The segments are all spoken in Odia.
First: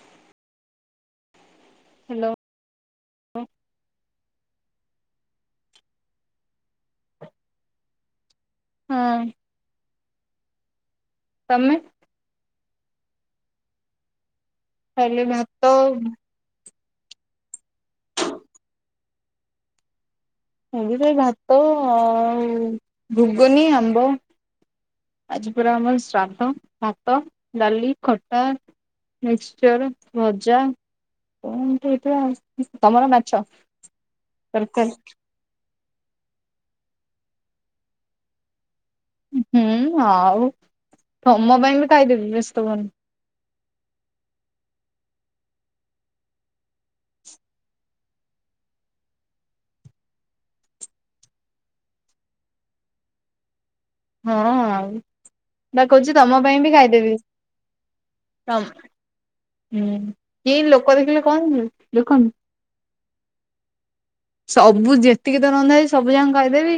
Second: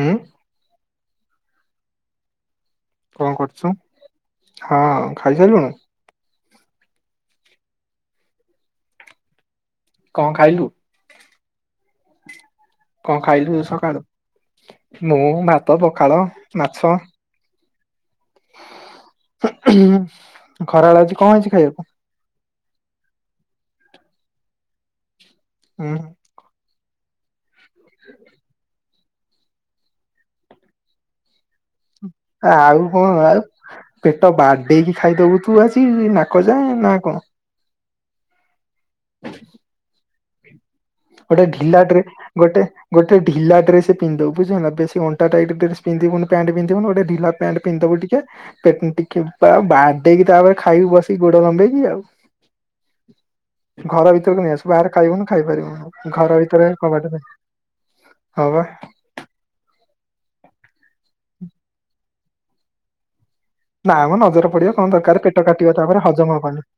ହୁଁ ହ୍ୟାଲୋ କଣ ହଁ କରୁଛୁ? ହଁ ଖାଇସାରିଲୁଣି ହଁ କଣ ଖାଇଲୁ? - ତମେ କଣ ଖାଇଲୁ ସକାଳେ, ମୁଁ ଭାତ, ପଖାଳ, ମାଛ [unintelligible] ହଁ ସେ ଆଜି କଣ ହେଇଛି ଭାତ ଖାଇବାକୁ? ଘୁଗୁନି ଆମ୍ବ ଆଜି ପରା ହୁଁ ଆମର ଶ୍ରାଦ୍ଧ ଭାତ, ଡାଲି, ଖଟା ମିକ୍ଚର୍ ଭଜା ହେଇଥିଲା ଆଉ ତମର କଣ ଆଉ ମାଛ ପେଟ ତରକାରୀ ବାଡେଇକି ଖାଇଦବୁ। ତୁ ଆସି ନାକ ଯାଏ ନା କଣ। ହୁଁ ଆଉ। ଗୋଟେ ତମ ଢିଲା ପାଇଁ ବି ଡ୍ରେ ଖାଇଦେବି ଗୋଟେ ବ୍ୟସ୍ତ ହୁଅନି ଗୋଟେ ଗୋଟେ ଢିଲା ଡ୍ରେସ୍ ପିନ୍ଧୁଦବୁ ବୁଝିଲୁ ନା ବେଶୀ ଅଣ୍ଟା ଟାଇଟ୍ ଡ୍ରେସ୍ ପିନ୍ଧିବୁନି ପ୍ୟାଣ୍ଟ ପିନ୍ଧିବୁ ନୁ ଗୋଟେ ଢିଲା ପ୍ୟାଣ୍ଟ୍ ପିନ୍ଧି ଦବୁ ଟିକେ। ପେଟ ଟିକେ ବାଡେଇକି ତାପରେ ଖାଇବୁ ବସିକି ଗୋଡ ଲମ୍ଭେଇକି ଆଉ। ଘର ଭିତରକୁ ନେଇ ହଁ ଆସିବୁ ଆଉ ବାହାରେ ଖାଇବୁନୁ ବା ଖାଇପାରିବୁନି। କହୁଛି ଘର ତମ ପାଇଁ ଭିତରେ ବି କବାଟ ଖାଇଦେବି ଦେଇ ହଁ ତମ ବା। ହୁଁ କିଏ ଲୋକ ଦେଖିଲେ କଣ ଦେଖନ୍ତୁ। ନା ମ ନଜର ପଡିବ କଣ ସବୁ ଦରକାର ଯେତିକି ପେଟ ତ କାଟିବ ରନ୍ଧା ହେଇଚି ତାପରେ ସବୁ ଯାକ ହଜମ ହବନି। ଖାଇଦେବି।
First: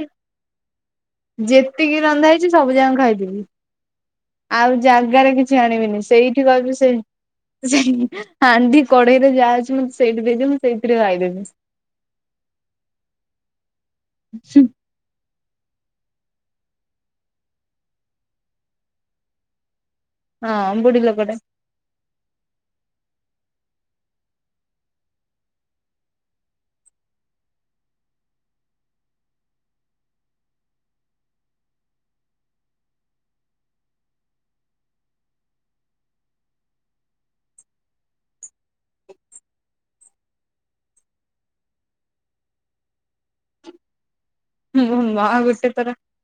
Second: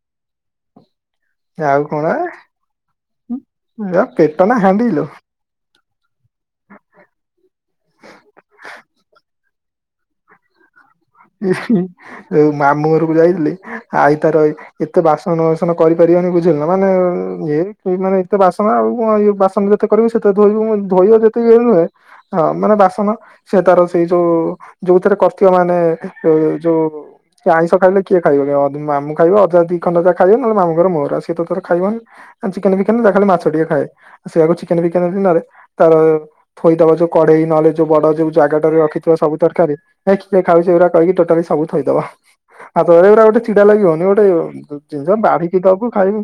ଯେତିକି ରନ୍ଧା ହେଇଛି ସବୁ ଯାକ ଖାଇଦେବି। ନା [unintelligible] ପେଟ ନା ଆଉ ହାଣ୍ଡି ଲୋ। ଜାଗାରେ କିଛି ଆଣିବିନି ସେଇ କି କହୁଛୁ ସେଇ ସେଇ ହାଣ୍ଡି କଡେଇରେ ଯାହା ଅଛି ମତେ ସେଇଠି ଦେଇଦିଅ ସେଇଥିରେ ଖାଇଦେବି। ଯଉ ମାମୁଁ ଘରକୁ ଯାଇଥିଲି ଆଇ ତାର ଏତେ ବାସନ ବାସନ କରିପାରିବନି ବୁଝିଲୁ ନା ମାନେ ଇଏ ମାନେ ଏତେ ବାସନ ଆଉ କଣ ବାସନ ଯେତେ କରିବି ସେତେ ଧୋଇ ହଁ ବୁଢୀ ଧୋଇ ବା ଲୋକଟା ଯେତିକି ଇଏ ନୁହେଁ ହଁ ମାନେ ବାସନ ସେ ତାର ସେଇ ଯୋଉ ଯୋଉଥିରେ କର୍ଥିବ ମାନେ [unintelligible] ଯୋଉ ଆଇଁଷ ଖାଇଲେ କିଏ ଖାଇବ ମାମୁଁ ଖାଇବ ଅଜା ଦି ଖଣ୍ଡ ଯା ଖାଇବେ ନଲେ ମାମୁଁଙ୍କର ମୋର ସିଏ ତ ତାର ଖାଇବନି। ଚିକେନ୍ ଫିକେନ୍ ଯାହା ମାଛ ଟିକେ ଖାଏ ସେଆକୁ ଚିକେନ୍ ବିକେନ୍ ଦିନରେ ତାର ଥୋଇଦବ ଯୋଉ କଢେଇ ନହଲେ ଯୋଉ ବଡ ଯୋଉ ଜାଗାଟାରେ ରଖିଥିବା ସବୁ ତରକାରୀ ହେ କିଏ ଖାଉଚି ଏରା କହିକି ଟୋଟାଲି ସବୁ ଥୋଇଦବ ହାତ ପୁରା ଗୋଟେ ଚିଡା ଲାଗିବନି ଗୋଟେ ମୋ ଜିନିଷ ମା ବାଢିକି ଗୋଟେ ଥର ଦବୁ ଖାଇବୁ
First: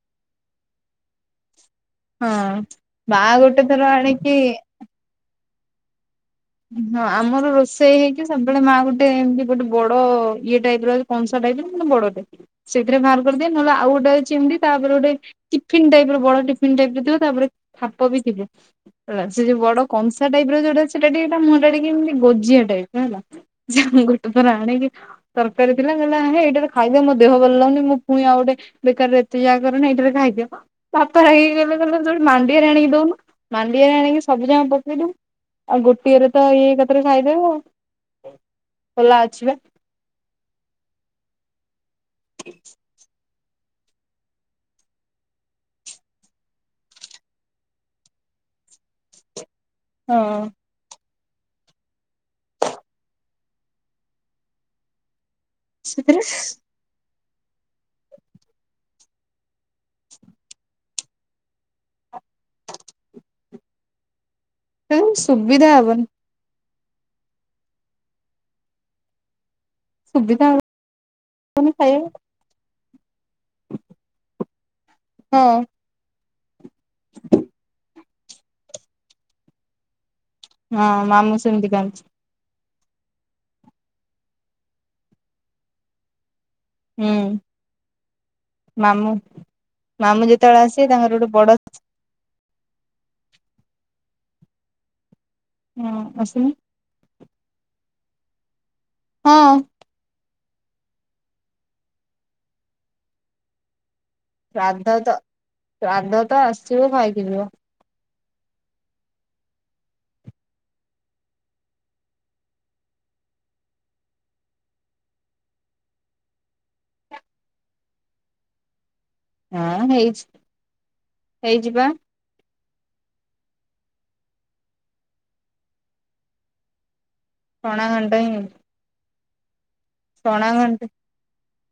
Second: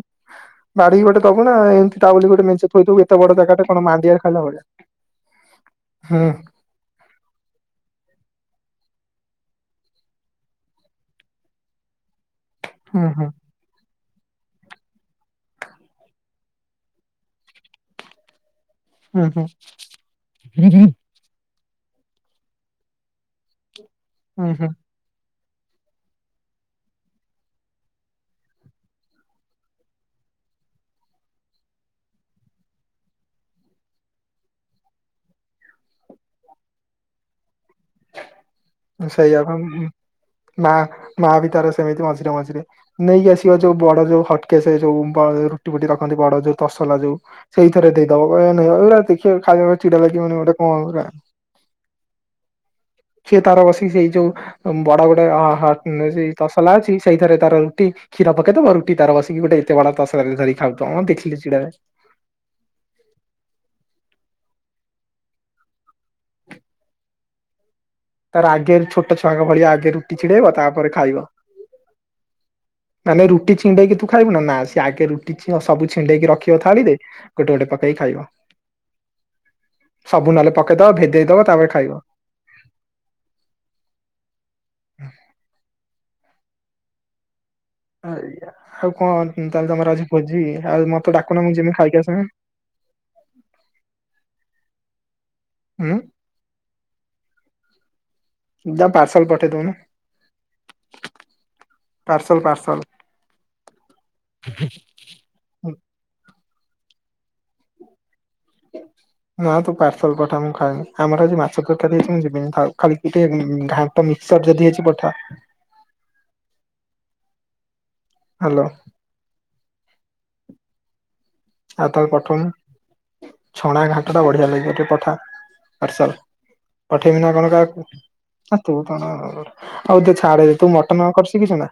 ବାଢିକି ଗୋଟେ ଦବୁ ନା ଏମିତି ତା ବୋଲି ହଁ ଗୋଟେ ମେଞ୍ଚ ଥୋଇଦବୁ ଏତେ ମା ବଡ ଜାଗା ଗୋଟେ ଟା ଥର କଣ ମାଣ୍ଡିଆରେ ଆଣିକି ଖାଇଲା ଭଳିଆ ହୁଁ। ହଁ ଆମର ରୋଷେଇ ହେଇକି ସବୁବେଳେ ମାଆ ଗୋଟେ ଏମିତି ଗୋଟେ ବଡ ଇଏ ଟାଇପ୍ ର କଂସା ଟାଇପ ର କିନ୍ତୁ ବଡଟେ ସେଥିରେ ହୁଁ ବାହାର ହୁଁ କରିଦିଏ ନଲେ ଆଉ ଗୋଟେ ଅଛି ଏମିତି ତାପରେ ଗୋଟେ ଟିଫିନ୍ ଟାଇପ୍ ର ବଡ ଟିଫିନ୍ ଟାଇପ୍ ର ଥିବ ତା ଉପରେ ଖାପ ବି ଥିବ। ହେଲା ହୁଁ ସେ ଯୋଉ ବଡ କଂସା ଟାଇପ୍ ର ହୁଁ ଯୋଉଟା ଅ ଟିକେ ତା ମୁହଁ ଟା ଟିକେ ଏମିତି ଗୋଜିଆ ଟାଇପ୍ ର ହେଲା ଯେ ଆମେ ଗୋଟେ ହୁଁ ଥର ହୁଁ ଆଣିକି ତରକାରୀ ଥିଲା କହିଲା ହେ ଏଇଟାରେ ଖାଇଦେ ମୋ ଦେହ ଭଲ ଲାଗୁନି ପୁଣି ଆଉ ଗୋଟେ ବେକାରେ ଏତିକି ଯାଗା କରନି ଏଇଟା ରେ ଖାଇଦିଅ। ବାପା ରାଗିକି କହିଲେ କହିଲେ ତୁ ମାଣ୍ଡିଆରେ ଆଣିକି ଦଉନୁ ମାଣ୍ଡିଆରେ ଆଣିକି ସବୁଜାଁକ ପକେଇ ଦଉ ଆଉ ଗୋଟିଏରେ ତ ଇଏ ଏକାଥରେ ଖାଇଦବ ଆଉ। ଖୋଲା ଅଛି ସେଇଆପା ବା ମା ମା ବି ତାର ସେମିତି ମଝିରେ ମଝିରେ ନେଇକି ଆସ ଯୋଉ ବଡ ଯୋଉ ହଟକେସ୍ ଯୋଉ ରୁଟି ବୁଟି ରଖନ୍ତି ବଡ ଯୋଉ ତସଲା ଯୋଉ ସେଇ ଥେରେ ଦେଇଦବ କହିବ ଏ ନେ ଏଇରା ଦେଖିବା ଖାଇବା ପାଇଁ ଚିଡା ଲାଗିବନି ହଁ ଗୋଟେ କଣ ଏଉରା। ସିଏ ତାର ବସିକି ସେଇ ଯୋଉ ବଡ ଗୋଟେ ସେଥିରେ ସେ ତସଲା ଅଛି ସେଇଥିରେ ତାର ରୁଟି କ୍ଷୀର ପକେଇଦବ ରୁଟି ତାର ବସିକି ଗୋଟେ ଏତେ ବଡ଼ ତସଲାରେ ଧରି ଖାଉଥିବ ମତେ ଦେଖିଲେ ଚିଡ଼ା ଲାଗେ। ସୁବିଧା ହବନି। ତାର ଆଗେ ଛୋଟ ଛୁଆଙ୍କ ଭଳିଆ ଆଗେ ରୁଟି ସୁବିଧା ଛିଡେଇବ ତାପରେ ଖାଇବ। ହବନି ଖାଇବାକୁ ମାନେ ରୁଟି ଛିଣ୍ଡେଇକି ତୁ ଖାଇବୁ ନା, ନା ସେ ଆଗେ ରୁଟି ହଁ। ସବୁ ଛିଣ୍ଡେଇକି ରଖିବ ଥାଳିରେ, ଗୋଟେ ଗୋଟେ ପକେଇ କି ଖାଇବ। ସବୁ ନହେଲେ ପକେଇଦବ, ହଁ ମାମୁଁ ଭେଦେଇଦବ ସେମିତି ତାପରେ ଖାଇବ। କାନ୍ଦୁଛି [inaudible] ହୁଁ। ହଁ ଏଇଆ। ଆଉ ମାମୁଁ କଣ ତାଲେ ତମର ଆଜି ମାମୁଁ ଭୋଜି ଯେତେବେଳେ ଆଉ ଆସିବେ ତାଙ୍କର ମତେ ଗୋଟେ ଡାକୁନ ବଡ ମୁଁ ଯିମି ଖାଇକି ଆସବି। [inaudible] ହଁ ଆସୁନ। ଦା ପାର୍ସଲ ପଠେଇ ହଁ ଦେଉନୁ। Parcel parcel. ଶ୍ରାଦ୍ଧ ତ ଶ୍ରାଦ୍ଧ ତ ଆସିବ ଖାଇକି ଯିବ। ନା ତୁ ପାର୍ସଲ ପଠା ମୁଁ ଖାଇବି। ଆମର ଆଜି ମାଛ ତରକାରୀ ହେଇଛି ମୁଁ ଯିବିନି ଥାଉ। ଖାଲି ଟିକିଏ ଘାଣ୍ଟ ମିକ୍ସର ଯଦି ହେଇଛି ପଠା। ହ୍ୟାଲୋ? ହଁ ହେଇଛି। ହେଇଛି ପା ଆଉ ତାହେଲେ ପଠଉନୁ। ଛଣା ଘାଣ୍ଟ ଟା ବଢିଆ ଲାଗିବ ଟିକେ ପଠା ପାର୍ସଲ ପଠେଇବିନା କଣ, ପଣା [unintelligible] ଘଣ୍ଟ ହିଁ ଆଉ ତୁ ଛାଡ ପଣା ତୁ ଘଣ୍ଟ ମଟନ କରି ଶିଖିଛୁ ନା?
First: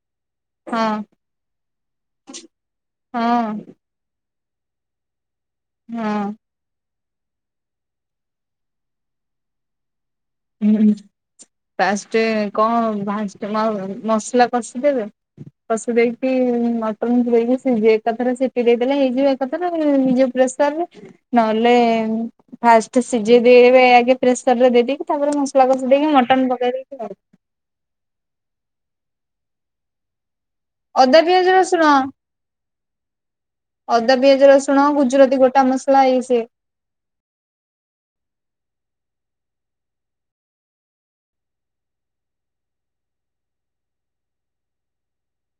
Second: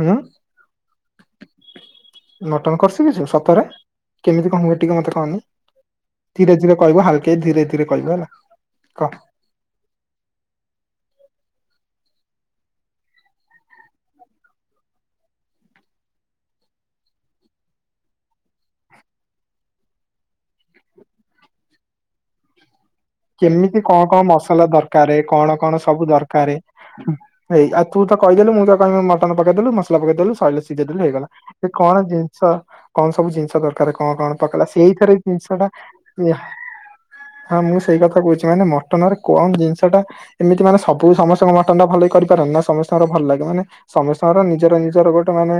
ଉଁ ହଁ ମଟନ କରି ଶିଖିଚୁ ହଁ ସତରେ? କେମିତି କଣ ହୁଏ ଟିକେ ମତେ କହନି? ହଁ। ଧୀରେ ଧୀରେ କହିବୁ ହାଲକେଇ ଧୀରେ ଧୀରେ କହିବୁ ହେଲା କହ। ହଁ, ଫାଷ୍ଟେ କଣ ଫାଷ୍ଟ ମସଲା କଷିଦେବେ। କଷି ଦେଇକି ମଟନ ଧୋଇକି ସେ ଏକଥାରେ ସିଟି ଦେଇଦେଲେ ହେଇଯିବ ଏକାଥରେ ହେଇଯିବ ପୁରା ନହଲେ ଫାଷ୍ଟ ସିଝେଇ କେମିତି ଦେବେ କଣ ଆଗେ କଣ ମସଲା ପ୍ରେସରରେ ଦେଇ ଦେଇକି। ଦରକାରେ ତାପରେ କଣ ମସଲା କଷି ଦେଇକି ମଟନ ପକେଇ ଦେଇକି ଆଉ। ହେଇ ଆଉ ତୁ ତ କହିଦେଲୁ ମୁଁ ତ କହିବି ମଟନ ପକେଇ ଦେଲୁ ମସଲା ପକେଇଦେଲୁ ସଇଲା ସିଝେଇ ଦେଲୁ ଅଦା ହେଇଗଲା। ପିଆଜ ରସୁଣ କଣ ଜିନିଷ କଣ ସବୁ ଜିନିଷ ଦରକା ର କଣ ଅଦା କଣ ପିଆଜ ପକେଇଲା ରସୁଣ ସେଇଥିରେ ଗୁଜୁରାତି ଜିନିଷ ଗୋଟା ଟା ମସଲା ଇଏ ସିଏ ହଁ ମୁଁ ସେଇ କଥା କହୁଛି ମାନେ ମଟନରେ କଣ ଜିନିଷ ଟା ଏମିତି ମାନେ ସବୁ ସମସ୍ତେ କଣ ମଟନ ଟା ଭଲେଇକି କରିପାରନ୍ତି ନା ସମସ୍ତଙ୍କର ଭଲ ଲାଗେ? ମାନେ ସମସ୍ତଙ୍କର ନିଜର ନିଜର ଗୋଟେ ମାନେ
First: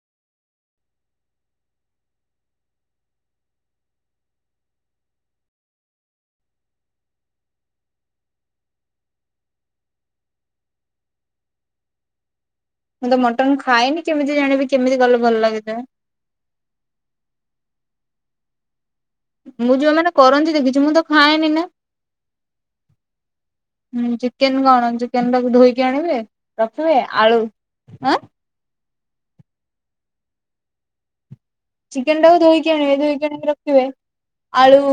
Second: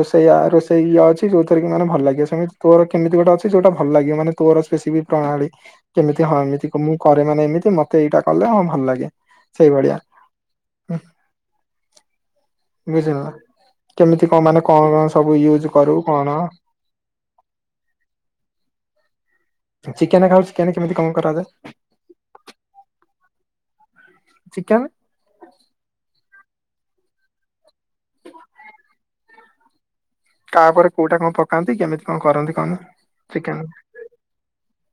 ରୋଷେଇୟା ରୋଷେଇ ଇଏ ଅଛି ଯୋଉଥିରେ କି ମାନେ ଭଲ ଲାଗିବ, ସେମିତି ତୋର କେମିତି ଗୋଟେ ଅଛି ଯୋଉଟା ଭଲ ଲାଗିବ ମାନେ ତୋର ସ୍ପେସିଫିକ ପ୍ରଣାଳୀ ଯେମିତି ହଁ ଏମିତି ମୁଁ କରେ ମାନେ ଏମିତି ମତେ ଏଇଟା କଲେ ହଁ ଭଲ ଲାଗେ ସେଇଭଳିଆ। ମୁଁ ବୁଝିଲୁ ତ ନା? ମଟନ ଖାଏନି କେମିତି କଣ ଜାଣିବି ମାନେ କଣ କେମିତି କଣ କଲେ ସବୁ ଭଲ ୟୁଜ ଲାଗିଥାଏ କରୁ କଣ ମୁଁ ଯୋଉମାନେ ଚିକେନ ଖାଉ କରନ୍ତି ଚିକେନ ଦେଖିଛି। ମୁଁ କେମିତି ତ କଣ କରାଯାଏ ଖାଏନି ନା। ହୁଁ ଚିକେନ କଣ ଚି ଚିକେନ ଟାକୁ ଧୋଇକି ଆଣିବେ, ରଖିବେ, ଆଳୁ ତାପରେ କଉଟା କଣ ପ ଚିକେନ ଟାକୁ ଧୋଇକି ଆଣିବେ ଧୋଇକି ଆଣିକି ରଖିବେ। ଆଳୁ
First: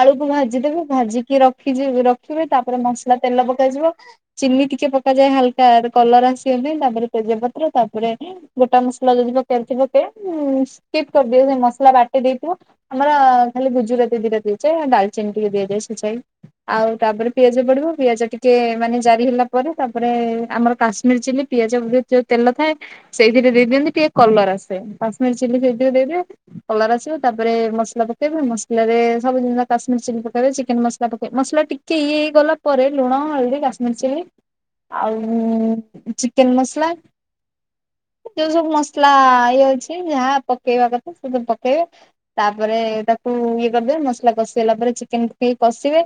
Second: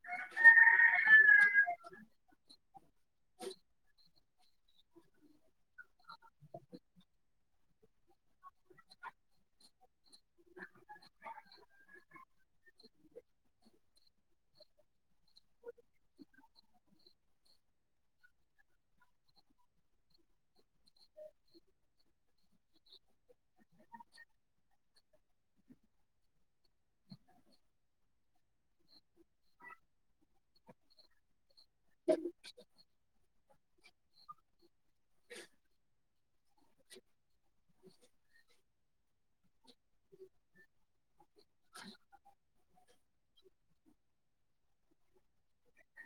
ଆଳୁକୁ ଭାଜିଦେବେ ଭାଜିକି ରଖି ଜି ରଖିବେ ତାପରେ ମସଲା ତେଲ ପକାଯିବ। ଚିନି ଟିକେ ପକାଯାଏ ହାଲକା କଲର ଆସିବା ପାଇଁ ତାପରେ ତେଜପତ୍ର ତାପରେ ଗୋଟା ମସଲା ଯଦି ପକେଇବାର ଥିବ ପକେଇବ। ଉ ସ୍କିପ କରିଦିଅ ମସଲା ବାଟି ଦେଇଥିବ ଆମର ଖାଲି ଗୁଜୁରାତି ଦିଟା ଦିଆଯାଏ ଆଉ ଡାଲଚିନି ଟିକେ ଦିଆଯାଏ ଛେଚାହେଇ। ଆଉ ତାପରେ ପିଆଜ ପଡିବ ପିଆଜ ଟିକେ ମାନେ ଜାରି ହେଲା ପରେ ତାପରେ ଆମର କାଶ୍ମୀର ଚିଲ୍ଲି ପିଆଜ ଭିତରେ ଯୋଉ ତେଲ ଥାଏ ସେଇଥିରେ ଦେଇଦିଅନ୍ତି ଟିକେ କଲର ଆସେ କଶ୍ମୀରୀ ଚିଲ୍ଲି ସେଇଥିରେ ଦେଇଦେବେ। କଲର ଆସିବ ତାପରେ ମସଲା ପକେଇବେ ମସଲାରେ ସବୁ ଜିନିଷ କାଶ୍ମୀର ଚିଲ୍ଲି ପକେଇବେ ଚିକେନ ମସଲା ପକେଇବେ। ମସଲା ଟିକେ ଇଏ ହେଇଗଲା ପରେ ଲୁଣ ହଳଦୀ କାଶ୍ମୀର ଚିଲ୍ଲି ଆଉ ଚିକେନ ମସଲା। ଯୋଉ ସବୁ ମସଲା ଇଏ ଅଛି ଯାହା ପ କେଇବା କଥା ସେ ସବୁ ପକେଇବେ। ତାପରେ ତାକୁ ଇଏ କରିଦେବେ ମସଲା କଷିହେଲା ପରେ ଚିକେନକୁ ପକେଇ କଷିବେ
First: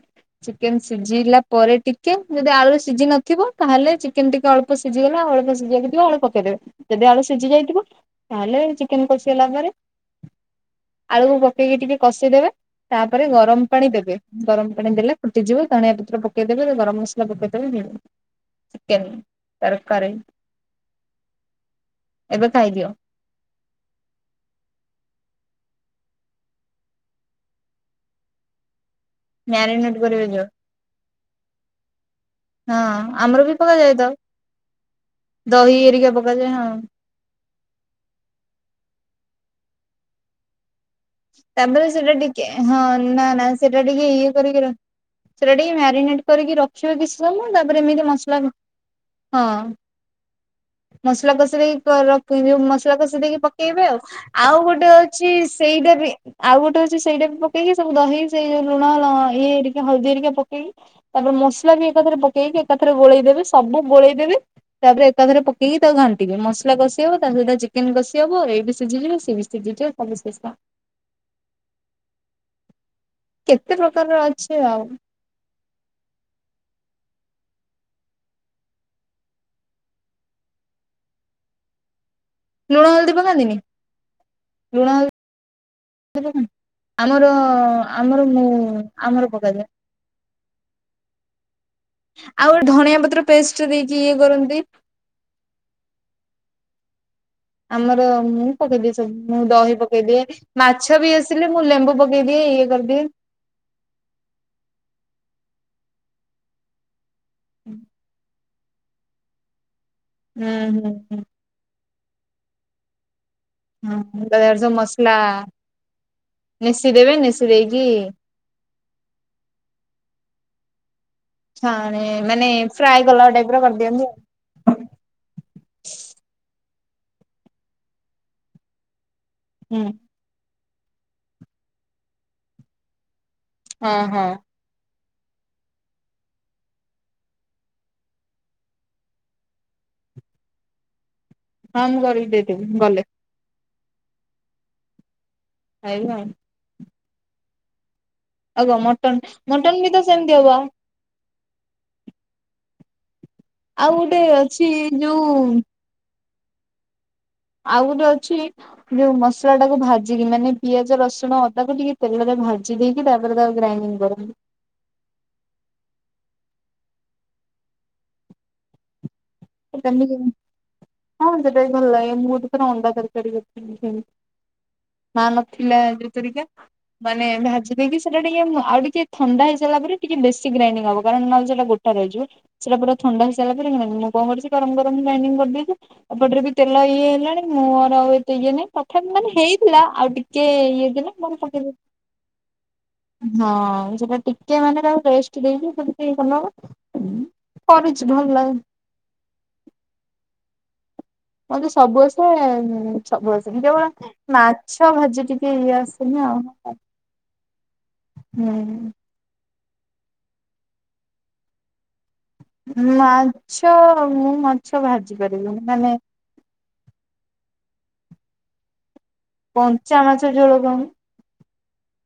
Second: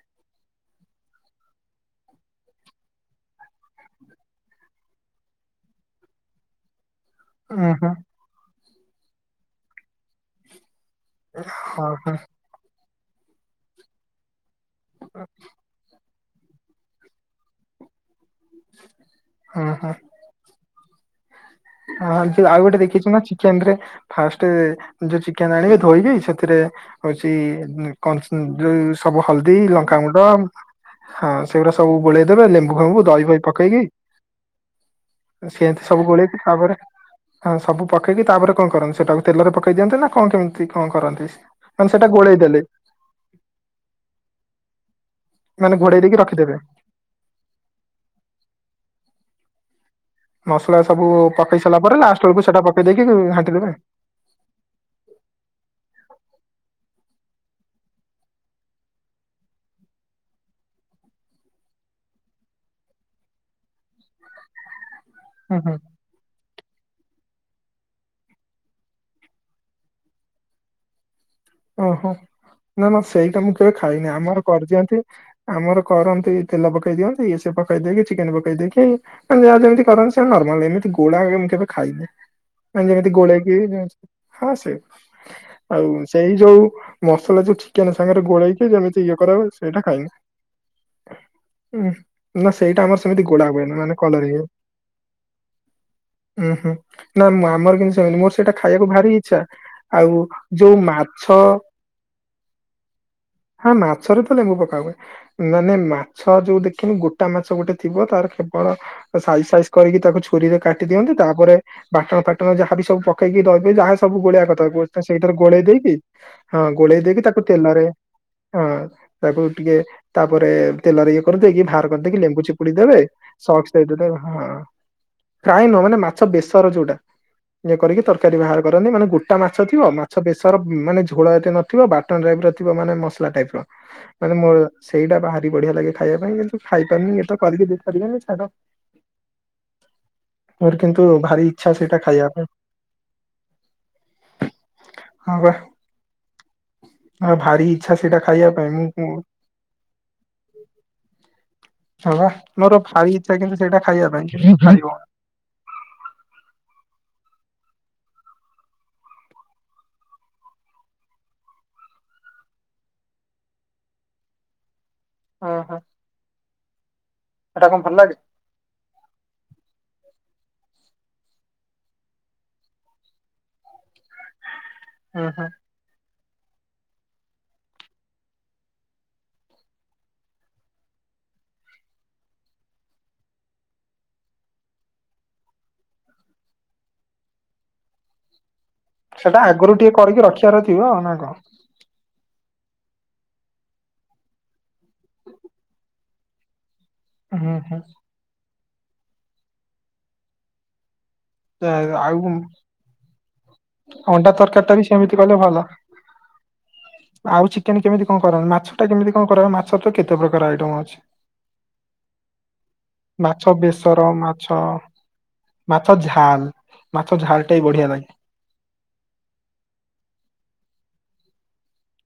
ଚିକେନ ସିଝିଲା ପରେ ଟିକେ ଯଦି ଆଳୁ ସିଝି ନଥିବ ତାହେଲେ ଚିକେନ ଟିକେ ଅଳ୍ପ ସିଝିଗଲା ଆ ଅଳପ ସିଝିବାକୁଥିବ ଆଳୁ ପକେଇଦେବେ ଯଦି ଆଳୁ ସି ସିଝି ଉଁ ଯାଇଥିବ ହୁଁ ତାହେଲେ ଚିକେନ କଷିଗଲା ପରେ ଆଳୁକୁ ପକେଇକି ହଁ ଟିକେ ହଁ କଷିଦେବେ ତାପରେ ଗରମ ପାଣି ଦେବେ। ଗରମ ପାଣି ଦେଲେ ଫୁଟିଯିବ ଧଣିଆ ପତ୍ର ପକେଇଦେବେ ଗରମ ମସଲା ପକେଇଦେବେ ହେଇଗଲା। ଚିକେନ ହଁ ହଁ ତରକାରୀ। ହଁ ଯୋଉ ଏବେ ଆଉ ଗୋଟେ ଖାଇଦିଅ ଦେଖିଛୁ ନା ଚି କେନରେ ଫାଷ୍ଟ ଯୋଉ ଚିକେନ ଆଣିବେ ଧୋଇକି ସେଥିରେ ହଉଛି କନ୍ ଯୋଉ ସବୁ ହଳଦୀ ମ୍ୟାରିନେଟ କରିବେ ଲଙ୍କାଗୁଣ୍ଡ ଯୋଉ ହଁ ସେଗୁରା ସବୁ ଗୋଳେଇଦେବେ ଲେମ୍ବୁେ ହଁ ଫେମ୍ୱୁ ଦହି ଆମର ଫହି ବି ପକେଇକି ପକାଯାଏ ତ ଦହି ସେମତି ସବୁ ଏରିକା ଗୋଳେଇକି ପକାଯାଏ ହଁ ତାପରେ ହଁ ସବୁ ପକେଇକି ତାପରେ କଣ କରନ୍ତିୁ ସେଟାକୁ ତେଲରେ ପକେଇ ଦିଅନ୍ତ ନା କଣ କେମିତି କଣ କରନ୍ତି? ତାପରେ ମାନେ ସେଟା ଗୋଳେଇ ଟିକେ ଦେଲେ ହଁ ନା ନା ସେଟା ଟିକେ ଇଏ କରିକି ରହ ସେଟା ଟିକେ ମାନେ ଘୋଡେଇ ଦେଇକି ମ୍ୟାରିନେଟ୍ କରିକି ରଖିଦେବେ ରଖିବେ କିଛି ସମୟ ତାପରେ ଏମିତି ମସଲା ହଁ ମସଲା ସବୁ ମସଲା କଶି ପକେଇ ସାରିଲା ପରେ ଦେଇକି ଲାଷ୍ଟ ରଖ ବେଳକୁ ସେଟା ପକେଇ ମସଲା କଷି ଦେଇକି ଘାଣ୍ଟି ଦେବେ। ପକେଇବେ ଆଉ। ଆଉ ଗୋଟେ ଅଛି ସେଇଟା ଆଉ ଗୋଟେ ହୋଉଛି ସେଇଟା ବି ପକେଇକି ସବୁ ଦହି ସେଇ ଯୋଉ ଲୁଣ ଲ ଇଏ ହେରିକା ହଳଦୀ ହେରିକା ପକେଇକି ତାପରେ ମସଲା ବି ଏକାଥରେ ପକେଇକି ଏକାଥରେ ଗୋଳେଇଦେବେ ସବୁ ଗୋଳେଇଦେବେ ତାପରେ ଏକାଥରେ ହୁଁ ହୁଁ ପକେଇକି ତାକୁ ଘା ଟିକେ ମସଲା କଷି ହବ ତା ସହିତ ଚିକେନ କଷି ହବ ଏଇବି ସିଝିଯିବ ସିଏବି ସିଝି ଯିବ ସବୁ ଶେଷ। ଓହୋ ନା ନା ସେଇଟା ମୁଁ କେବେ କେତେ ଖାଇନି ପ୍ରକାରର ଆମର ଅଛି ଆଉ କରିଦିଅନ୍ତି ଆମର କରନ୍ତି ତେଲ ପକେଇ ଦିଅନ୍ତି ସେ ପକେଇ ଦେଇକି ଚିକେନ ପକେଇ ଦେଇକି ଯାହା ଯେମିତି କରନ୍ତି ସେମିତି ନର୍ମାଲ ଏମିତି ଗୋଳାଗୋ ମୁଁ କେବେ ଖାଇନି। ଲୁଣ ମାନେ ଯେମିତି ହଳଦୀ ପକାନ୍ତିନି ଗୋଳେଇକି ହଁ ସେ ଲୁଣ ହଳଦୀ ଆଉ ସେଇ ଯୋଉ ଆମର ମସଲା ଯୋଉ ଚିକେନ ଆମର ସାଙ୍ଗରେ ମୁଁ ଗୋଳେଇକି ଯେମିତି ଇଏ ଆମର କରାହୁଏ ପକାଯାଏ ସେଇ ଖାଇନି। ହୁଁ ଆଉ ନା ଗୋଟେ ସେଇଟା ଧଣିଆ ଆମର ପତ୍ର ସେମିତି ଗୋଳା ପେଷ୍ଟ ହୁଏନି ଦେଇକି ମାନେ ଇଏ କଲରେ ହୁଏ। କରନ୍ତି। ଉୁଁ ହୁଁ ନା ମୁଁ ଆମର କିନ୍ତୁ ସେମିତି ମୋର ମୁଁ ସେଇଟା ଖାଇବାକୁ ପକେଇଦିଏ ସବୁ ଭାରି ଇଚ୍ଛା ଆଉ ଯୋଉ ମା ଥିଲେ ମୁଁ ଲେମ୍ବୁ ପକେଇଦିଏ ଇଏ କରିଦିଏ। ହଁ ମାଛରେ ତ ଲେମ୍ବୁ ପକା ହୁଏ ମାନେ ମାଛ ଯୋଉ ଦେଖିନୁ ଗୋଟେ ଟା ମାଛ ଗୋଟେ ଥିବ ତାର କେବଳ ସାଇଜ ସାଇଜ୍ କରିକି ତାକୁ ହୁଁ ଛୁରୀରେ କାଟି ହୁଁ ଦିଅନ୍ତି ତାପରେ ବାଟଣ ଫାଟଣ ଯାହାବି ସବୁ ପକେଇକି ଦବେ ହୁଁ ଯାହା ସବୁ ହଁ ତା ଗୋଳେଇବା ଦେହରେ କଥା ସବୁ କ ମସଲା ସେଇଥିରେ ଗୋଳେଇ ଦେଇକି ହଁ ନେଶି ଗୋଳେଇ ଦେବେ ଦେଇକି ତାକୁ ନେଶି ଦେଇକି ତେଲରେ ହଁ ତାକୁ ଟିକେ ତାପରେ ତେଲରେ ଇଏ କରିଦେଇକି ବାହାର ଛାଣେ କରିଦେଇକି ଲେମ୍ବୁ ମାନେ ଚିପୁଡି ଫ୍ରାଏ ଦେବେ କଲା ଟାଇପ ର ସକ୍ସ କରିଦିଅନ୍ତି ଦେଇଦେବେ ଆଉ। ହଁ। ଫ୍ରାଏ ନୁ ମାନେ ମାଛ ବେଶର ଯୋଉଟା ଇଏ କରିକି ତରକାରୀ ବାହାର କରନ୍ତି ମାନେ ଗୋଟେ ଟା ମାଛ ହୁଁ ଥିବ ମାଛ ବେଶର ମାନେ ଝୋଳ ଏତେ ନଥିବ ବାଟନ ଟାଇପ ର ଥିବ ମାନେ ମସଲା ଟାଇପ ର। ହଁ ହଁ ମାନେ ମ ସେଇଟା ବାହାରି ବଢିଆ ଲାଗେ ଖାଇବା ପାଇଁ କିନ୍ତୁ ଖାଇପାରୁନି ଏଇ ତ କରିକି ଦେପାରିବେନି ଛାଡ଼। ମୋର କିନ୍ତୁ ଭାରି ଇଛା ହଁ ସେଇଟା କରିକି ଖାଇବା ପାଇଁ। ମୁଁ ଦେଇଦେବି ଗଲେ। ହଁ ବା। ଖାଇବୁ ଆଉ। ହଁ ଭାରି ଇଛା ସେଇଟା ଖାଇବା ଆଉ ପାଇଁ କଣ ମୁଁ ମଟନ ମଟନ ବି ତ ସେମିତି ହବ ହଁ ଵା ମୋର ଭାରି ଇଛା କିନ୍ତୁ ସେଇଟା ଆଉ ଖାଇବା ଗୋଟେ ପାଇଁ ଅଛି ଖାଇବ ଯୋଉ ଆଉ ଗୋଟେ ଅଛି ଯୋଉ ମସଲା ଟାକୁ ଭାଜିକି ମାନେ ପିଆଜ ରସୁଣ ଅଦାକୁ ଟିକେ ତେଲରେ ଭାଜି ଦେଇେ କି ତାପରେ ତାକୁ ଗ୍ରାଇଣ୍ଡଡିଙ୍ଗ କରି ଓ ହୋ ସେଟା କଣ ଭଲ ଲାଗେ? [inaudible] ହଁ ଯେଟା ବି ଭଲ ମୁଁ ସେଥିରେ ଅଣ୍ଡା ତରକାରୀ କରିଥିଲି ସେମିତି। ହଁ ହୁଁ ହୁଁ ନଥିଲା [unintelligible] ମାନେ ଭାଜି ଦେଇେଇକି ସେଇଟା ଟିକେ ଆଉ ଟିକେ ଥଣ୍ଡା ହେଇସଲା ପରେ ଟିକେ ବେଶୀ ଗ୍ରାଇଡ୍ରିଙ୍ଗ ହବ ନହେଟା ଗୋଟା [unintelligible] ସେଇଟା ପୁରା ଥଣ୍ଡା ହେଇସାରିଲା ପରେ [unintelligible] କଣ କରିଚି ଗରମ ଗରମ ଗ୍ରାଇଣ୍ଡିଙ୍ଗ କରିଦେଇଛିଉପଟରେ ବି ତେଲ ଇଏ ହେଇଲାଣି ମୁଁର ଆଉ ଏତେ ଇଏ ନାଇଁ। ତଥାପି ମାନେ ସେଟା ଆଗରୁ ହେଇଥିଲା ଆଉ କରିକି ଟିକେ ରଖିବାର ଥିବ ଇଏ ଦେଲେ ନା କଣ? ମୁଁ ପକେଇଦେଲି। ହଁ ସେଟା ଟିକେ ମାନେ ରେଷ୍ଟ ଦେଇଛି ସେ ଟିକ ଭଲ ହୁଁ ହୁଁ କରିଚି। ଭଲ। ମତେ ସବୁ ଆଉ ଆସେ, ଏ ସବୁ ଆସେ ଯୋଉ ରା ଅଣ୍ଡା ତରକାରୀ ଟା ବି ମାଛ ସେମିତି ଭାଜି କଲେ ଟିକେ ଭଲ। ଇଏ ଆସିନି ଆଉ। ଆଉ ଚିକେନ୍ କେମିତି କଣ କର, ମାଛ ଟା ହୁଁ କେମିତି କଣ କର? ମାଛ ତ କେତେ ପ୍ରକାର ଆଇଟମ୍ ଅଛି। ମାଛ ବେସର, ମାଛ ଭାଜି ପାରିବିନି। ମାନେ ମାଛ ଝାଲ୍ ମାଛ ଝାଲ ଟା ବି ବଢିଆ ଲାଗେ। କଞ୍ଚାମାଛ ଝୋଳ କଣ୍?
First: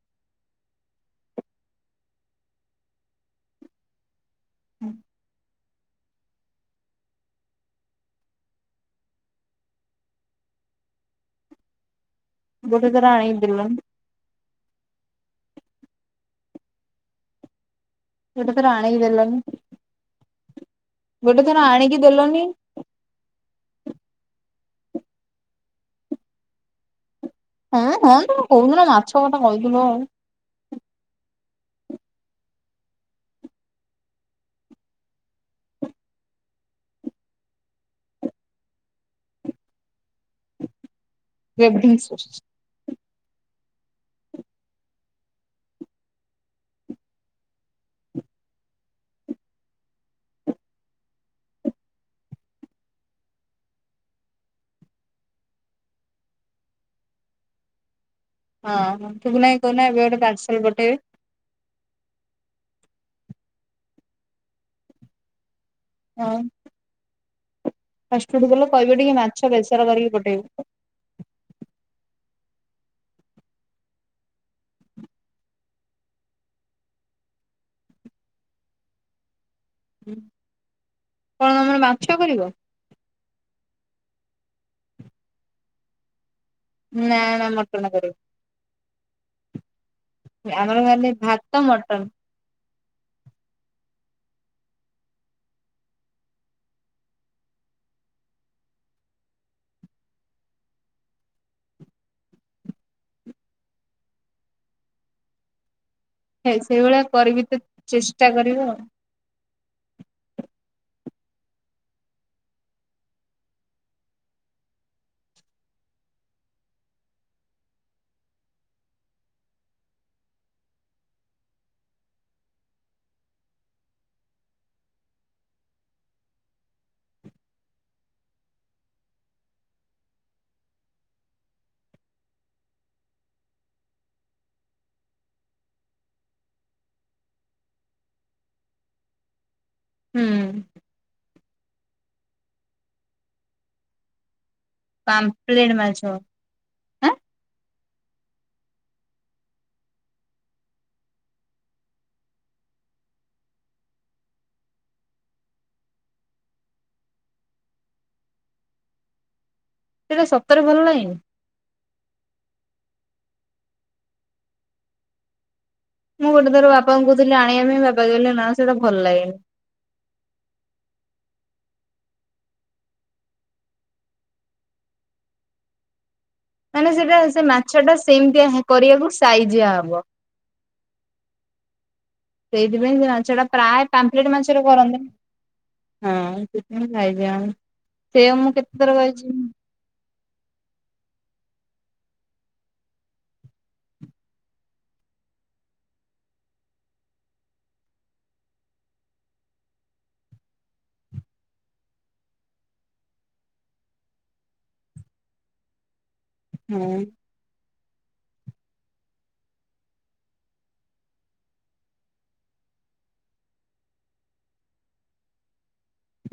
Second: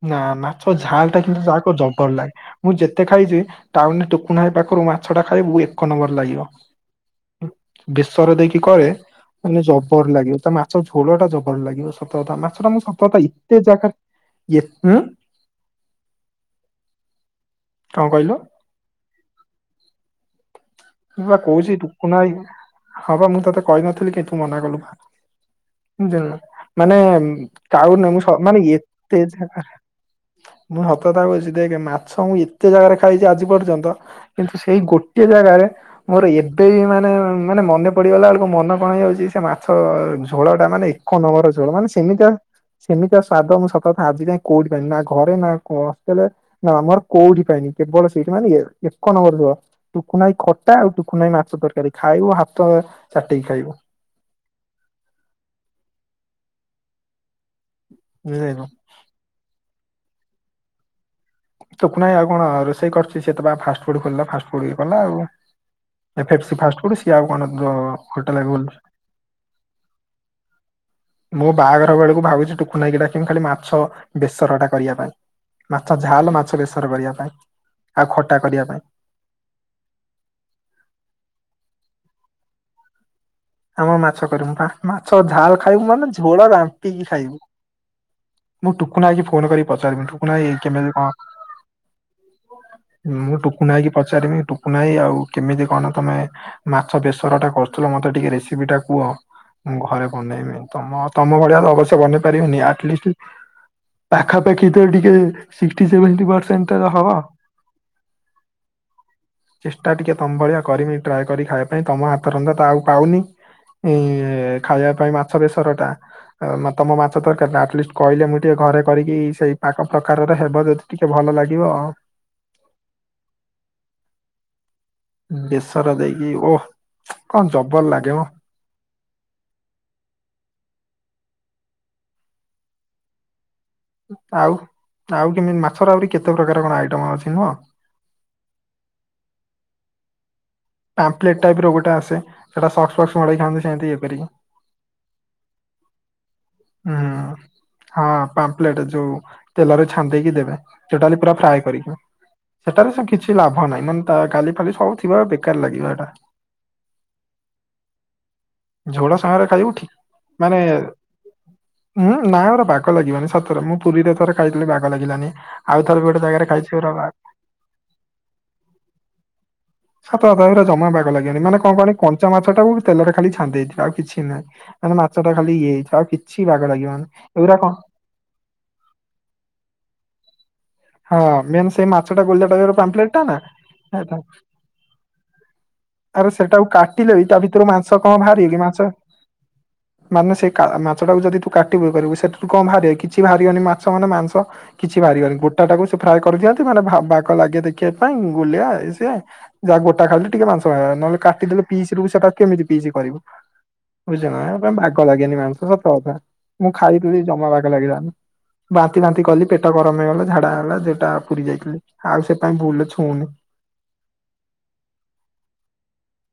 ନା, ନା, ମାଛ ଝାଲଟା କିନ୍ତୁ ଯାହାକୁ ଜବଲ ଲାଗେ ମୁଁ ଯେତେ ଖାଇଚି। ଟାଉନରେ ଟକୁନା ଭାଇପାଖରୁ ମାଛ ଟା ଖାଇବୁ ଏକ ନମ୍ବର ଲାଗିବ। ବେଶରଦେଇକି କରେ ମାନେ ଜବର ଲାଗେ ତା ମାଛ ଝୋଳ ଟା ଜବର ଲାଗିବ ସତକଥା ମାଛ ଟା ମୁଁ ଗୋଟେ ଥର ସତକଥା ଆଣିକି ଏତେ ଦେଲନି ଜାଗାରେ ଏତ୍ ହୁଁ। କଣ କହିଲ? ଗୋଟେ ଥର ଆଣିକି ଦେଲନି, ଗୋଟେ ଥର ଆଣିକି ଦେଲନି? ହବା ମୁଁ ତତେ କହିନଥିଲି କି ତୁ ମନା କଲୁ ବା ଦେ ମାନେ ହଁ କାଉନ୍ ହଁ ମୁଁ ତମେ ସର୍ମାନ କି କୋଉଦିନ ମାଛ ଏତେ କଥା ଝାକା କହିଥିଲ ହଁ ମୁଁ ସତକଥା କହୁଚି ଦେଖ୍ ମାଛ ମୁଁ ଏତେ ଜାଗାରେ ଖାଇଚି ଆଜି ପର୍ଯ୍ୟନ୍ତ, କିନ୍ତୁ ସେଇ ଗୋଟ ସେ ଜାଗାରେ ମୋର ଏତେ ବି ମାନେ ମାନେ ମନେ ପଡିଗଲା ବେଳକୁ ମନେ କଣ ହେଇଯାଉଚି, ସେ ମାଛ ଝୋଳ ଟା ମାନେ କନବର ଚଳ, ମାନେ ସେମିତିଆ ସେମିତି ସ୍ଵାଦ ମୁଁ ସତକଥା ଆଜି ଯାଇ କୋଉଠି ଫାଇନି ନା ଘରେ, ନାକୋଉ ହଷ୍ଟେଲରେ। ନା ଆମର କୋଉଠି ପାଇଁନି କେବଳ ସେଇଠି ମାନେ ଏ ଏକ ନଂବର ପୁରା। ଟୁକୁନା ଭାଇ ଖଟା ଆଉ ଟୁକୁନା ଭାଇମାଛ ତରକାରୀ ଖାଇବ ହାତ ଚାଟିକି ଖାଇବ। ବୁଝିପାଇଲୁ। ହଁ, ଟୁକୁନା ଭାଇକି କହୁନ ଏବେ ଗୋଟେ ପାର୍ସଲ ପଠେଇବେ। ଟୁକୁନା ଭାଇଆଉ କଣ ରୋଷେଇ କରୁଚି, ସିଏ ତ ବା ଫାଷ୍ଟଫୁଡ୍ ଖୋଲିଲା ଫାଷ୍ଟଫୁଡ୍ ଇଏ କଲା ଆଉ। ହଁ ଏଫସ୍ ଫାଷ୍ଟ ଫୁଡ୍ ସିଏ ଆଉ କଣ ହୋଟେଲ୍ ଫାଷ୍ଟଫୁଡ ଏବେ ବାଲା କହିବେ ଟିକେ ମାଛ ବେସର କରିକି ପଠେଇବେ। ମୋ ବାହାଘର ବେଳକୁ ଭାବୁଚି ଟୁକୁନା ଭାଇକି ଡା କିମି ଖାଲି ମାଛ ବେସରଟା କରିଆ ପାଇଁ। ତ ଝାଲ୍ ମାଛ ବେସର କରିଆ ପାଇଁ ଆଉ ଖଟା କରିଆ ପାଇଁ। କଣ ତମର ମାଛ କରିବ? ଆମର ମାଛ କରିବୁ ବାମାଛ ଝାଲ ଖାଇବୁ ମାନେ ଝୋଳ ରାମ୍ପିକି ନା ଖାଇବୁ। ନା ମଟନ କରିବ। ମୁଁ ଟୁକୁନା ବାଇକି ଫୋନ କରି ପଚାରିବି ଟୁକୁନା ବାଇ ଏ ଆମର କେମିତି ଖାଲି କଣ? ଭାତ ମଟନ ମୁଁ ଟୁକୁନା ଆଇକି ପଚାରିବି ଟୁକୁନା ଆଇ କେମିତି କଣ ତମେ ମାଛ ବେସର ଟା କରୁଥିଲ ମତେ ଟିକେ ରେସିପିଟା କୁହ। ମୁଁ ଘରେ ବନେଇବି ତମ, ତମ ଭଳିଆ ତ ଅବଶ୍ୟ ବନେଇ ପାରିବିନି ଆଟ୍ ଲି ଷ୍ଟ୍ ପାଖା ପାଖି ତ ଟିକେ ସିଷ୍ଟି ସେଭେଣ୍ଟି ପର୍ସେଣ୍ଟ ସେଇଭଳିଆ ହବ। କରିବି ତ ଚେଷ୍ଟା କରିବ ଆଉ ଚେଷ୍ଟା ଟିକିଏ ତମ୍ଭଳିଆ କରିବି ଟ୍ରାଏ କରିବି ଖାଇବା ପାଇଁ ତମ ହାତ ରନ୍ଧା ତ ଆଉ ପାଉନି। ଏଇ ଖାଇବା ପାଇଁ ମାଛ ବେସର ଟା। ଆଉ ତମ ମାଛ ତରକାରୀ ଟା ଆଟ୍ଲିଷ୍ଟି କହିଲେ ମୁଁ ଟିକେ ଘରେ କରିକି ସେଇ ପାକ ପ୍ରକାରର ହେବ ଯଦି। ଟିକେ ଭଲ ଲାଗିବ ଆଉ। ବେସର ଦେଇକି, ଓହ କଣ ଜବର ଲାଗେ ମ। ଆଉ ଆଉ କେମିତି ମାଛର ଆହୁରି କେତେ ପ୍ରକାର କଣ ଆଇଟମ ଅଛି, ନୁହଁ। ହୁଁ। ପାମ୍ପ୍ଲେଟ୍ ଟାଇପ ର ଗୋଟେ ଆସେ, ସେଟା ସକ୍ସ ଫକ୍ସ ମଡେଇ ଖାଆନ୍ତି, ସେମିତି ହେଇପାରିବ। ପାମ୍ପ୍ଲେଟ୍ ମାଛ। ହୁଁ। ଆଁ ହଁ ପାମ୍ପ୍ଲେଟ ଯୋଉ ତେଲରେ ଛାଣିଦେଇକି ଦେବେ, ଯୋଉଟା ପୁରା ଫ୍ରାଏ କରିକି। ସେଟାରେ ସେ କିଛି ଲାଭ ନାହିଁ ମାନେ ତା କାଲି ଫାଲି ସବୁ ଥିବା ପେକ୍ ବେକାର ଲାଗିବ ସେଟା, ଝୋଳ ସାଙ୍ଗରେଖାଇବ ଠିକ୍। ସେଇଟା ମାନେ ସତରେ ଭଲ ଲାଗେନି ହୁଁ ନାଇଁ ମୋ ବାଗ ଲାଗିବାନି ସତରେ ମୁଁ ପୁରୀରେଥରେ ଖାଇଥିଲି ବାଗ ଲାଗିଲାନି ଆଉ ଥରେ ବି ମୁଁ ଜାଗାରେ ଗୋଟେ ଥର ଖାଇଛି ପୁରା ବାପାଙ୍କୁ କହୁଥିଲି ଆଣିବା ପାଇଁ ବାପା କହିଲେ ନା ସେଇଟା ଭଲ ଲାଗେନି ସତ କଥା ଏଉରା ଜମା ବାଗ ଲାଗିବନି ମାନେ କଣ କଣଣି କଞ୍ଚା ମାଛ ଟାକୁ ତେଲରେ ଖାଲି ଛନ୍ଦି ଦେଇଥିବେ ଆଉ କିଛି ନାହିଁ ମାନେ ମାଛଟା ଖାଲି ଇଏ ହେଇ ଥିବ ଆଉ କିଛି ବାଗ ମାନେ ଲାଗିବନି ସେଇଟା ସେ ଏଗୁରା କଣ ମାଛ ଟା ସେମିତିଆ ହେ କରିବାକୁ ସାଇଜଆ ହବ ହଁ ମେନ ସେ ମାଛ ଟା ଗୋଲିଆ ଟାଇପି ର ପାପ୍ଲାଟେ ନା ସେଥିରେ କରନ୍ତି ଆରେ ହଁ ସେଟାକୁ ସେଥିପାଇଁ କାଟିଲେ ବି ସାଇଜିଆ ତା ହବ ଭିତରୁ ମାଂଛ କଣ ସେଇଆ ବାହାରି ମୁଁ କି ମାଛ କେତେଥର କହିଛି ମାନେ ସେ କା ମାଛଟାକୁ ଯଦି ତୁ କାଟିବୁ ଇଏ କରିବୁ ସେଠୁ କଣ ବାହାରିବ କିଛି ବାହାରିବନି ମାଛ ମାନେ ମାଂସ କିଛି ବାହାରିବନି ଗୋଟା ଟାକୁ ସେ ଫ୍ରାଏ କରିଦିଅନ୍ତି ମାନେ ଭା ବାଗ ଲାଗେ ଦେଖିବା ପାଇଁ ଗୁଲିଆ ଇଏ ସେ ଯା ଗୋଟା ଖାଇଲୁ ଟିକେ ମାଂସ ଖ ନହେଲେ କାଟିଦେଲେ ପିଇସି ରୁ ବି ସେଟା କେମିତି ପିଇିସି କରିବୁ ବୁଝ ନା ଏ କ ବାଗ ଲାଗେନି ମାଂସ ସତ କଥା ମୁଁ ହଁ ଖାଇଥିଲି ଜମା ବାଗ ଲାଗିିଲାନ ବାନ୍ତି ବାନ୍ତି କଲି ପେଟ ଗରମ ହେଇଗଲା ଝାଡା ହେ ଲା ଯେଟା ପୁରୀ ଯାଇଥିଲି ଆଉ ସେ ପାଇଁ ଭୁଲରେ ଛୁଉଁନି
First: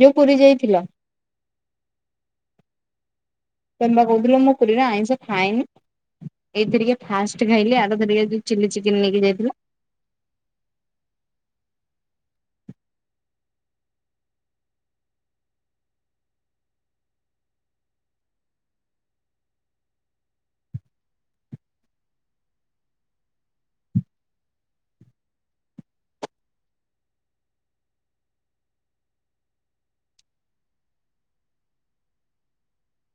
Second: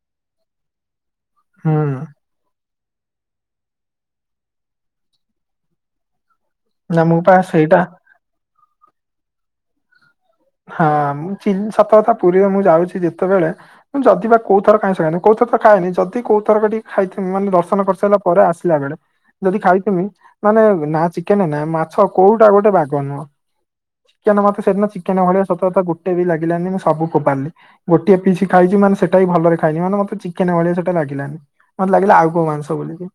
ଯୋଉ ପୁରୀ ଯାଇଥିଲ ହଁ ତ ବା କହୁଥିଲ ମୁଁ କୁରୀରେ ଆଇଁଷ ଖାଇନି ଏଇଥିରିକ ନା ମୁଁ ପା ଫାଷ୍ଟ ଖାଇଲି ସେଇଟା ଆରଥରିକା [unintelligible] ଚିଲି ଚିକେନ୍ ନେଇକି ଯାଇଥିଲା। ହଁ ମୁଁ ଚି ସତକଥା ପୁରୀରେ ମୁଁ ଯାଉଚି ଯେତେବେଳେ ମୁଁ ଯଦି ବା କୋଉଥର କାଇଁ [unintelligible] କୋଉ ଥର ତ ଖାଏନି, ଯଦି କୋଉଥର ଟିକେ ଖାଇଥିବି ମାନେ ଦର୍ଶନ କରିସାରିଲା ପରେ, ଆସିଲା ବେଳେ। ଯଦି ଖାଇଥିମି ମାନେ ନା ଚିକେନ, ନା ମାଛ କୋଉଟା ଗୋଟେ ବାଗ ନୁହଁ? ଚିକେନ୍ ମତେ ସେଦିିନ ଚିକେନ୍ ଭଳିଆ ସତ ଗୋଟେ ବି ଲାଗିଲାନି, ମୁଁ ସବୁ କ ଫୋପାଡ଼ିଲି। ଗୋଟିଏ ପିସି ଖାଇଛି, ମାନେ ସେଟା ହି ଭଲରେ ଖାଇନି, ମାନେ ମତେ ଚିକେନ୍ ଭଳିଆ ସେଟା ଲାଗିଲାନି। ମତେ ଲାଗିଲା କୋଉ ମାଂସ ବୋଲିକି।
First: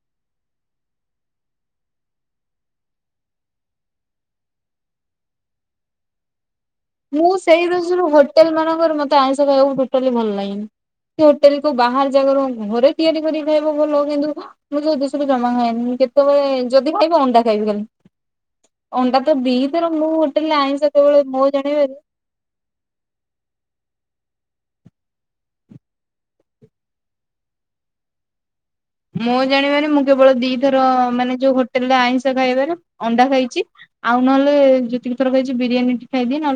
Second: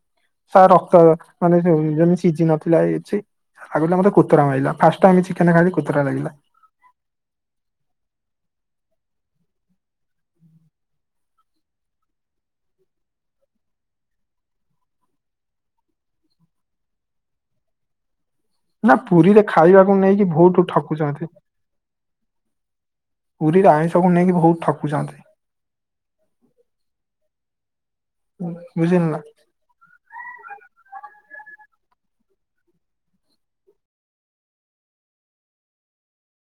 ସ ରକ୍ତ ମାନେ ଯେମିତି ସିଝି ନଥିଲା, ଛି। ଆଗ ତ ମତେ କୋତରା ମାଇଲା, ଫାଷ୍ଟ ଟାଇମ୍ ଚିକେନ୍ ଖାଇଲି, କୋତରା ଲାଗିଲା। ମୁଁ ସେଇ ଦୋଷୁରୁ ହୋଟେଲ ମାନଙ୍କରେ ମତେ ଆଇଁଷ ଖାଇବାକୁ ଟୋଟାଲି ଭଲ ଲାଗେନି। ସେ ହୋଟେଲ କୁ ବାହାର ଜାଗାରୁ, ଘରେ ତିଆରି କରି ଖାଇବ ଭଲ କିନ୍ତୁ ମୁଁ ଯୋ [unintelligible] ଜମା ଖାଏନି, କେତେବେଳେ ଯଦି ଖାଇବି ଅଣ୍ଡା ଖାଇବି ଖାଲି। ନା ଅଣ୍ଡା ତ ପୁରୀରେ ଦିଥର ଖାଇବାକୁ ମୁଁ ନେଇକି ହୋଟେଲରେ ବହୁତ ଆଇଁଷ କେବଳ ଠକୁଚନ୍ତି। ମୋ ଜାଣିବାରେ ପୁରୀରେ ଆଇଁଷକୁ ନେଇକି ବହୁତ ଠକୁଚନ୍ତି। ବୁଝିଲୁ ନା? ମୋ ଜାଣିବାରେ ମୁଁ କେବଳ ଦିଥର ମାନେ ଯୋଉ ହୋଟେଲରେ ଆଇଁଷ ଖାଇବାରେ ଅଣ୍ଡା ଖାଇଛି। ଆଉ ନହେଲେ ଯେତିକି ଥର ଖାଇଚି ବିରିୟାନୀ ଟି ଖାଇଦିଏ, ନହେଲେ